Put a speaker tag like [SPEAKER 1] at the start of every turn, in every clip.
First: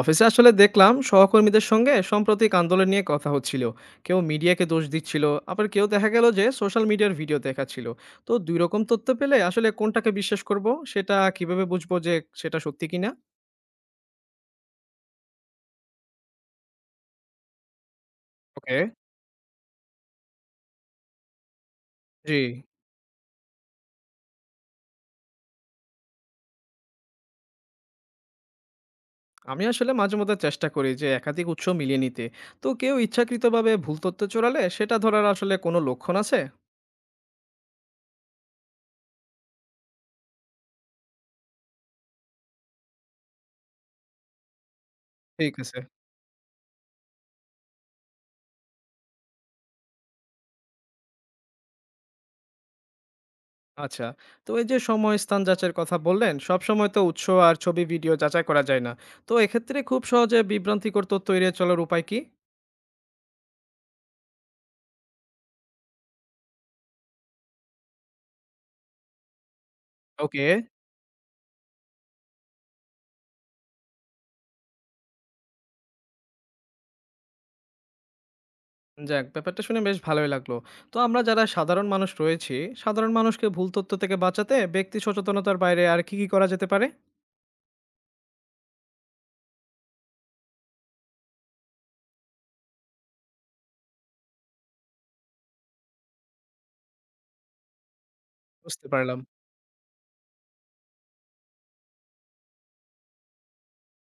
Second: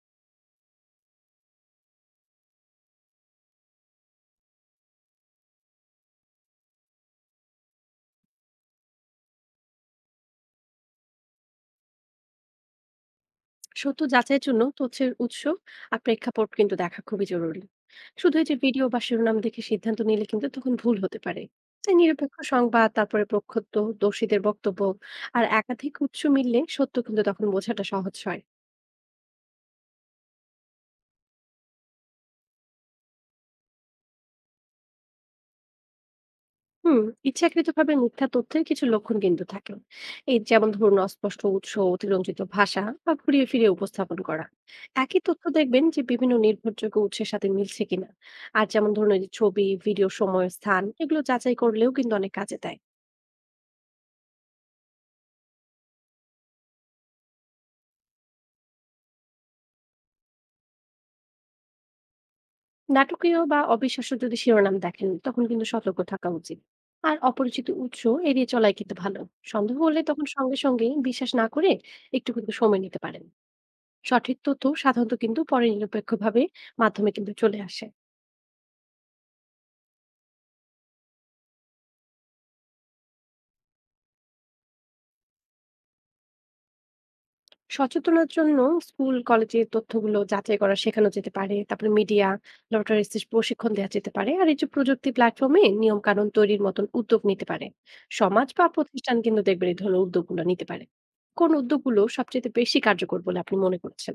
[SPEAKER 1] অফিসে আসলে দেখলাম সহকর্মীদের সঙ্গে সাম্প্রতিক আন্দোলন নিয়ে কথা হচ্ছিল। কেউ মিডিয়াকে দোষ দিচ্ছিল, আবার কেউ দেখা গেল যে সোশ্যাল মিডিয়ার ভিডিও দেখাচ্ছিল। তো দুই রকম তথ্য পেলে আসলে কোনটাকে বিশ্বাস করব, সেটা কিভাবে বুঝবো যে সেটা সত্যি কিনা?
[SPEAKER 2] সত্য যাচাইয়ের জন্য তথ্যের উৎস আর প্রেক্ষাপট কিন্তু দেখা খুবই জরুরি। শুধু এই যে
[SPEAKER 1] ওকে।
[SPEAKER 2] ভিডিও বা শিরোনাম দেখে সিদ্ধান্ত নিলে কিন্তু তখন ভুল হতে পারে। তাই
[SPEAKER 1] জি।
[SPEAKER 2] নিরপেক্ষ সংবাদ, তারপরে প্রক্ষত, দোষীদের বক্তব্য আর একাধিক উৎস মিললে সত্য কিন্তু তখন বোঝাটা সহজ হয়।
[SPEAKER 1] আমি আসলে মাঝে মধ্যে চেষ্টা করি যে একাধিক উৎস মিলিয়ে নিতে। তো কেউ ইচ্ছাকৃতভাবে ভুল তথ্য চড়ালে সেটা ধরার আসলে কোনো লক্ষণ আছে?
[SPEAKER 2] হুম ইচ্ছাকৃতভাবে মিথ্যা তথ্যের কিছু লক্ষণ কিন্তু থাকে। এই যেমন ধরুন, অস্পষ্ট উৎস, অতিরঞ্জিত ভাষা বা ঘুরিয়ে ফিরিয়ে উপস্থাপন করা। একই তথ্য
[SPEAKER 1] ঠিক আছে।
[SPEAKER 2] দেখবেন যে বিভিন্ন নির্ভরযোগ্য উৎসের সাথে মিলছে কিনা। আর যেমন ধরুন, এই যে ছবি, ভিডিও, সময়, স্থান, এগুলো যাচাই করলেও কিন্তু অনেক কাজে দেয়।
[SPEAKER 1] আচ্ছা। তো এই যে সময়, স্থান যাচাইয়ের কথা বললেন, সবসময় তো উৎস আর ছবি, ভিডিও যাচাই করা যায় না। তো এক্ষেত্রে খুব সহজে বিভ্রান্তিকর তথ্য এড়িয়ে চলার উপায় কি?
[SPEAKER 2] নাটকীয় বা অবিশ্বাস্য যদি শিরোনাম দেখেন, তখন কিন্তু সতর্ক থাকা উচিত। আর অপরিচিত উৎস এড়িয়ে চলাই কিন্তু ভালো। সন্দেহ হলে তখন
[SPEAKER 1] ওকে।
[SPEAKER 2] সঙ্গে সঙ্গে বিশ্বাস না করে একটু কিন্তু সময় নিতে পারেন। সঠিক তথ্য সাধারণত কিন্তু পরে নিরপেক্ষভাবে মাধ্যমে কিন্তু চলে আসে।
[SPEAKER 1] যাক, ব্যাপারটা শুনে বেশ ভালোই লাগলো। তো আমরা যারা সাধারণ মানুষ রয়েছি, সাধারণ মানুষকে ভুল তথ্য থেকে বাঁচাতে ব্যক্তি সচেতনতার বাইরে আর কি, কি করা যেতে পারে?
[SPEAKER 2] সচেতনার জন্য স্কুল কলেজের তথ্যগুলো যাচাই করা শেখানো যেতে পারে, তারপরে মিডিয়া লটারিস্ট প্রশিক্ষণ দেওয়া যেতে পারে, আর এই যে প্রযুক্তি প্ল্যাটফর্মে নিয়ম কানুন তৈরির মতন উদ্যোগ নিতে পারে। সমাজ বা
[SPEAKER 1] বুঝতে
[SPEAKER 2] প্রতিষ্ঠান
[SPEAKER 1] পারলাম।
[SPEAKER 2] কিন্তু দেখবেন এই ধরনের উদ্যোগগুলো নিতে পারে। কোন উদ্যোগগুলো সবচেয়ে বেশি কার্যকর বলে আপনি মনে করছেন?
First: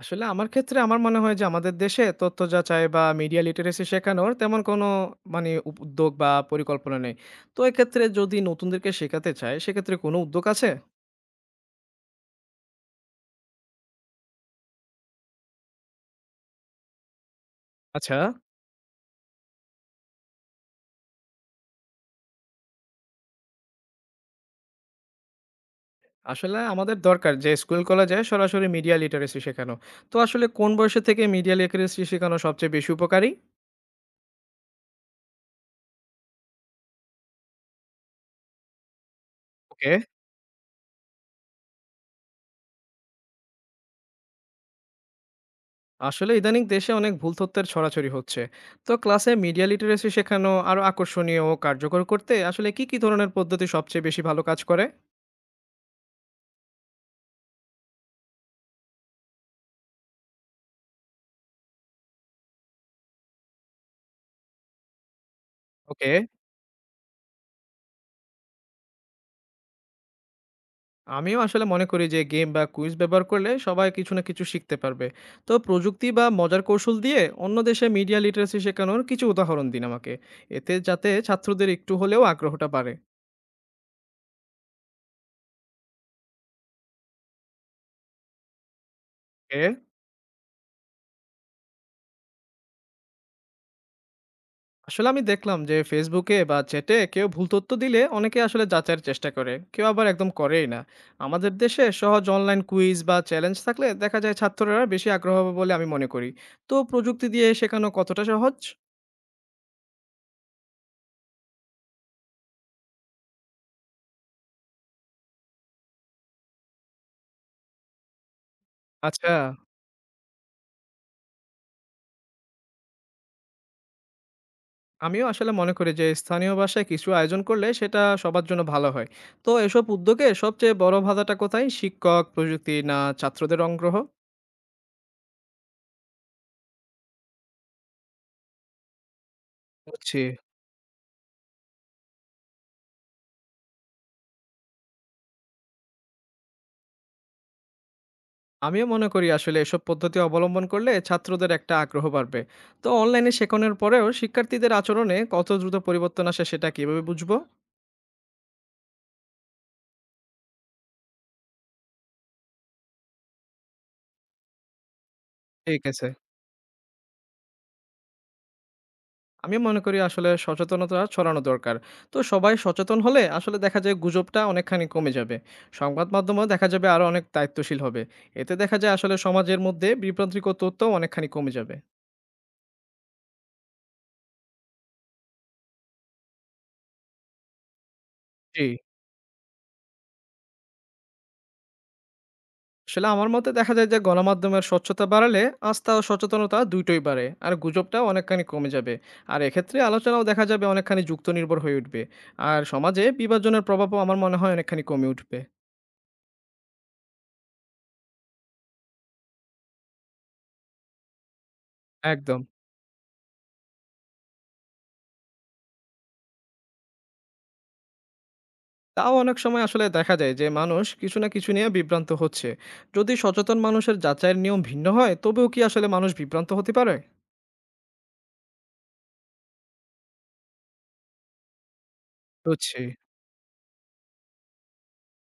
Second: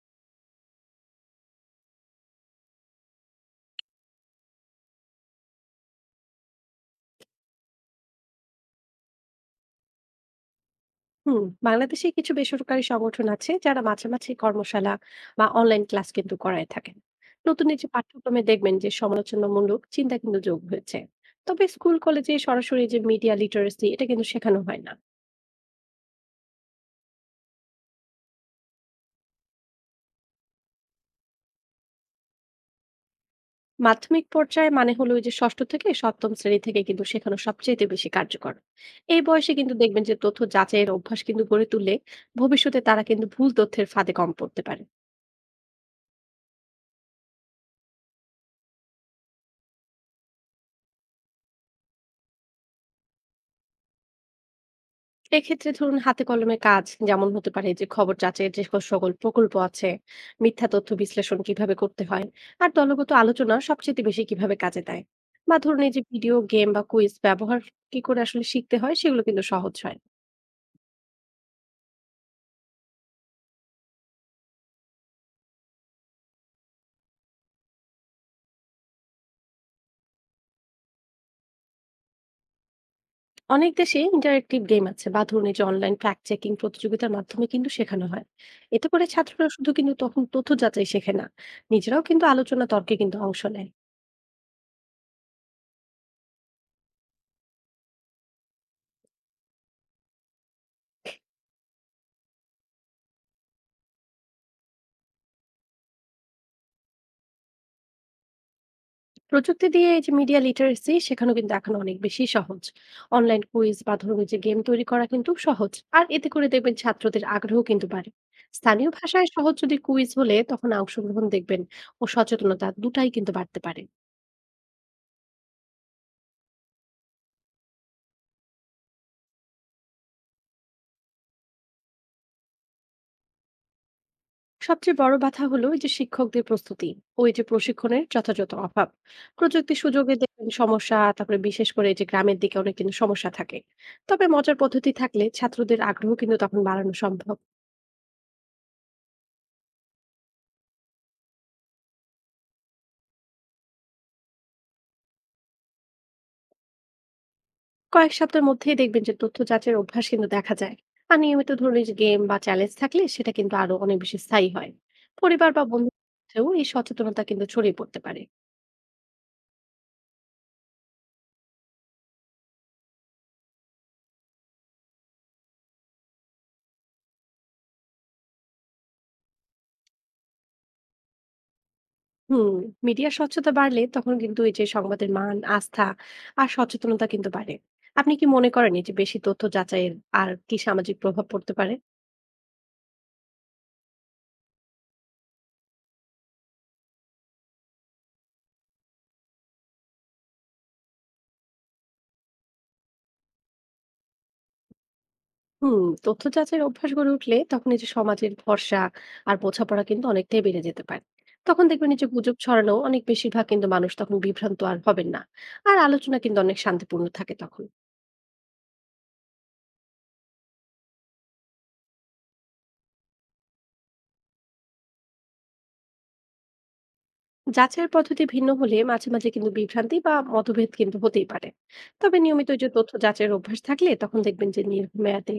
[SPEAKER 1] আসলে আমার ক্ষেত্রে আমার মনে হয় যে আমাদের দেশে তথ্য যাচাই বা মিডিয়া লিটারেসি শেখানোর তেমন কোনো মানে উদ্যোগ বা পরিকল্পনা নেই। তো এক্ষেত্রে যদি নতুনদেরকে শেখাতে চায়, সেক্ষেত্রে কোনো উদ্যোগ আছে?
[SPEAKER 2] হুম বাংলাদেশে কিছু বেসরকারি সংগঠন আছে যারা মাঝামাঝি কর্মশালা বা অনলাইন ক্লাস কিন্তু করায় থাকেন। নতুন এই যে
[SPEAKER 1] আচ্ছা।
[SPEAKER 2] পাঠ্যক্রমে দেখবেন যে সমালোচনামূলক চিন্তা কিন্তু যোগ হয়েছে। তবে স্কুল কলেজে সরাসরি যে মিডিয়া লিটারেসি এটা কিন্তু শেখানো হয় না।
[SPEAKER 1] আসলে আমাদের দরকার যে স্কুল কলেজে সরাসরি মিডিয়া লিটারেসি শেখানো। তো আসলে কোন বয়সে থেকে মিডিয়া লিটারেসি শেখানো সবচেয়ে বেশি উপকারী?
[SPEAKER 2] মাধ্যমিক পর্যায়ে, মানে হলো ওই যে ষষ্ঠ থেকে সপ্তম শ্রেণী থেকে কিন্তু শেখানো সবচেয়ে বেশি কার্যকর। এই বয়সে কিন্তু
[SPEAKER 1] ওকে।
[SPEAKER 2] দেখবেন যে তথ্য যাচাইয়ের অভ্যাস কিন্তু গড়ে তুললে ভবিষ্যতে তারা কিন্তু ভুল তথ্যের ফাঁদে কম পড়তে পারে।
[SPEAKER 1] আসলে ইদানিং দেশে অনেক ভুল তথ্যের ছড়াছড়ি হচ্ছে। তো ক্লাসে মিডিয়া লিটারেসি শেখানো আরো আকর্ষণীয় ও কার্যকর করতে আসলে কি, কি ধরনের পদ্ধতি সবচেয়ে বেশি ভালো কাজ করে?
[SPEAKER 2] এক্ষেত্রে ধরুন, হাতে কলমে কাজ যেমন হতে পারে যে খবর যাচাইয়ের যে সকল প্রকল্প আছে, মিথ্যা তথ্য বিশ্লেষণ কিভাবে করতে হয়, আর দলগত আলোচনা সবচেয়ে বেশি কিভাবে কাজে দেয়, বা ধরুন এই যে
[SPEAKER 1] ওকে।
[SPEAKER 2] ভিডিও গেম বা কুইজ ব্যবহার কি করে আসলে শিখতে হয়, সেগুলো কিন্তু সহজ হয়।
[SPEAKER 1] আমিও আসলে মনে করি যে গেম বা কুইজ ব্যবহার করলে সবাই কিছু না কিছু শিখতে পারবে। তো প্রযুক্তি বা মজার কৌশল দিয়ে অন্য দেশে মিডিয়া লিটারেসি শেখানোর কিছু উদাহরণ দিন আমাকে, এতে যাতে ছাত্রদের একটু হলেও আগ্রহটা বাড়ে।
[SPEAKER 2] অনেক দেশে ইন্টারেক্টিভ গেম আছে, বা ধরুন এই যে অনলাইন ফ্যাক্ট চেকিং প্রতিযোগিতার মাধ্যমে কিন্তু শেখানো হয়। এতে করে ছাত্ররা
[SPEAKER 1] এ
[SPEAKER 2] শুধু কিন্তু তখন তথ্য যাচাই শেখে না, নিজেরাও কিন্তু আলোচনা তর্কে কিন্তু অংশ নেয়।
[SPEAKER 1] আসলে আমি দেখলাম যে ফেসবুকে বা চ্যাটে কেউ ভুল তথ্য দিলে অনেকে আসলে যাচাইয়ের চেষ্টা করে, কেউ আবার একদম করেই না। আমাদের দেশে সহজ অনলাইন কুইজ বা চ্যালেঞ্জ থাকলে দেখা যায় ছাত্ররা বেশি আগ্রহ হবে বলে আমি মনে করি। তো প্রযুক্তি দিয়ে শেখানো কতটা সহজ?
[SPEAKER 2] প্রযুক্তি দিয়ে এই যে মিডিয়া লিটারেসি শেখানো কিন্তু এখন অনেক বেশি সহজ। অনলাইন কুইজ বা ধরুন এই যে গেম তৈরি করা কিন্তু সহজ, আর এতে করে দেখবেন ছাত্রদের আগ্রহ কিন্তু বাড়ে। স্থানীয় ভাষায়
[SPEAKER 1] আচ্ছা।
[SPEAKER 2] সহজ যদি কুইজ হলে তখন অংশগ্রহণ দেখবেন ও সচেতনতা দুটাই কিন্তু বাড়তে পারে।
[SPEAKER 1] আমিও আসলে মনে করি যে স্থানীয় ভাষায় কিছু আয়োজন করলে সেটা সবার জন্য ভালো হয়। তো এসব উদ্যোগে সবচেয়ে বড় বাধাটা কোথায়, শিক্ষক, প্রযুক্তি, না ছাত্রদের আগ্রহ?
[SPEAKER 2] সবচেয়ে বড় বাধা হলো এই যে শিক্ষকদের প্রস্তুতি ও এই যে প্রশিক্ষণের যথাযথ অভাব। প্রযুক্তি সুযোগে
[SPEAKER 1] বুঝছি।
[SPEAKER 2] দেখবেন সমস্যা, তারপরে বিশেষ করে এই যে গ্রামের দিকে অনেক কিন্তু সমস্যা থাকে। তবে মজার পদ্ধতি থাকলে ছাত্রদের আগ্রহ কিন্তু তখন বাড়ানো সম্ভব।
[SPEAKER 1] আমিও মনে করি আসলে এসব পদ্ধতি অবলম্বন করলে ছাত্রদের একটা আগ্রহ বাড়বে। তো অনলাইনে শেখানোর পরেও শিক্ষার্থীদের আচরণে কত দ্রুত পরিবর্তন আসে সেটা কিভাবে বুঝবো?
[SPEAKER 2] কয়েক সপ্তাহের মধ্যেই দেখবেন যে তথ্য যাচাইয়ের অভ্যাস কিন্তু দেখা যায়। আর নিয়মিত ধরুন এই যে গেম বা চ্যালেঞ্জ থাকলে সেটা কিন্তু আরো অনেক বেশি স্থায়ী হয়। পরিবার বা
[SPEAKER 1] ঠিক
[SPEAKER 2] বন্ধুর
[SPEAKER 1] আছে।
[SPEAKER 2] মধ্যেও এই সচেতনতা কিন্তু ছড়িয়ে পড়তে পারে।
[SPEAKER 1] আমি মনে করি আসলে সচেতনতা ছড়ানো দরকার। তো সবাই সচেতন হলে আসলে দেখা যায় গুজবটা অনেকখানি কমে যাবে। সংবাদ মাধ্যমেও দেখা যাবে আরো অনেক দায়িত্বশীল হবে। এতে দেখা যায় আসলে সমাজের মধ্যে বিভ্রান্তিকর তথ্যও অনেকখানি কমে যাবে।
[SPEAKER 2] হুম মিডিয়ার স্বচ্ছতা বাড়লে তখন কিন্তু এই যে সংবাদের মান, আস্থা আর সচেতনতা কিন্তু বাড়ে। আপনি কি মনে
[SPEAKER 1] জি।
[SPEAKER 2] করেন এই যে বেশি তথ্য যাচাইয়ের আর কি সামাজিক প্রভাব পড়তে পারে?
[SPEAKER 1] আসলে আমার মতে দেখা যায় যে গণমাধ্যমের স্বচ্ছতা বাড়ালে আস্থা ও সচেতনতা দুইটোই বাড়ে। আর গুজবটাও অনেকখানি কমে যাবে। আর এক্ষেত্রে আলোচনাও দেখা যাবে অনেকখানি যুক্তিনির্ভর হয়ে উঠবে। আর সমাজে বিভাজনের প্রভাবও আমার মনে হয় অনেকখানি কমে উঠবে।
[SPEAKER 2] তথ্য যাচাইয়ের অভ্যাস গড়ে উঠলে তখন এই যে সমাজের ভরসা আর বোঝাপড়া কিন্তু অনেকটাই বেড়ে যেতে পারে। তখন দেখবেন এই যে গুজব
[SPEAKER 1] একদম।
[SPEAKER 2] ছড়ানো অনেক, বেশিরভাগ কিন্তু মানুষ তখন বিভ্রান্ত আর হবেন না। আর আলোচনা কিন্তু অনেক শান্তিপূর্ণ থাকে তখন।
[SPEAKER 1] তাও অনেক সময় আসলে দেখা যায় যে মানুষ কিছু না কিছু নিয়ে বিভ্রান্ত হচ্ছে। যদি সচেতন মানুষের যাচাইয়ের নিয়ম ভিন্ন হয়, তবেও কি আসলে মানুষ বিভ্রান্ত হতে পারে?
[SPEAKER 2] যাচাইয়ের পদ্ধতি ভিন্ন হলে মাঝে মাঝে কিন্তু বিভ্রান্তি বা মতভেদ কিন্তু হতেই পারে। তবে নিয়মিত এই যে
[SPEAKER 1] বুঝছি।
[SPEAKER 2] তথ্য যাচাইয়ের অভ্যাস থাকলে তখন দেখবেন যে দীর্ঘমেয়াদে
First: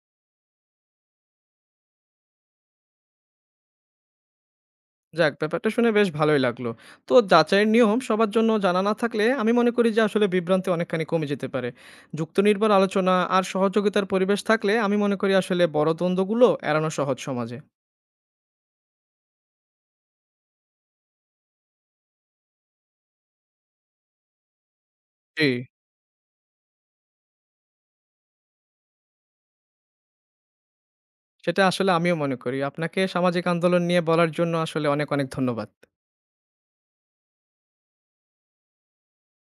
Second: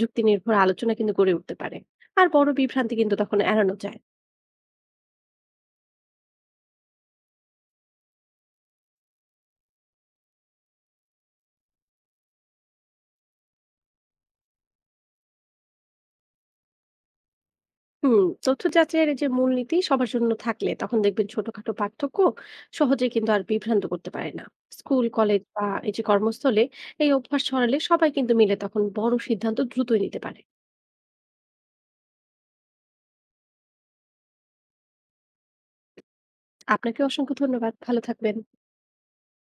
[SPEAKER 2] যুক্তি নির্ভর আলোচনা কিন্তু গড়ে উঠতে পারে আর বড় বিভ্রান্তি কিন্তু তখন এড়ানো যায়।
[SPEAKER 1] যাক, ব্যাপারটা শুনে বেশ ভালোই লাগলো। তো যাচাইয়ের নিয়ম সবার জন্য জানা না থাকলে আমি মনে করি যে আসলে বিভ্রান্তি অনেকখানি কমে যেতে পারে। যুক্তিনির্ভর আলোচনা আর সহযোগিতার পরিবেশ থাকলে আমি মনে করি আসলে বড় দ্বন্দ্বগুলো এড়ানো সহজ সমাজে।
[SPEAKER 2] হুম তথ্য যাচাইয়ের এই যে মূলনীতি সবার জন্য থাকলে তখন দেখবেন ছোটখাটো পার্থক্য সহজে কিন্তু আর বিভ্রান্ত করতে পারে না। স্কুল, কলেজ
[SPEAKER 1] জি,
[SPEAKER 2] বা এই যে কর্মস্থলে এই অভ্যাস ছড়ালে সবাই কিন্তু মিলে তখন বড় সিদ্ধান্ত দ্রুতই নিতে পারে।
[SPEAKER 1] সেটা আসলে আমিও মনে করি। আপনাকে সামাজিক আন্দোলন নিয়ে বলার জন্য আসলে অনেক ধন্যবাদ।
[SPEAKER 2] আপনাকে অসংখ্য ধন্যবাদ। ভালো থাকবেন।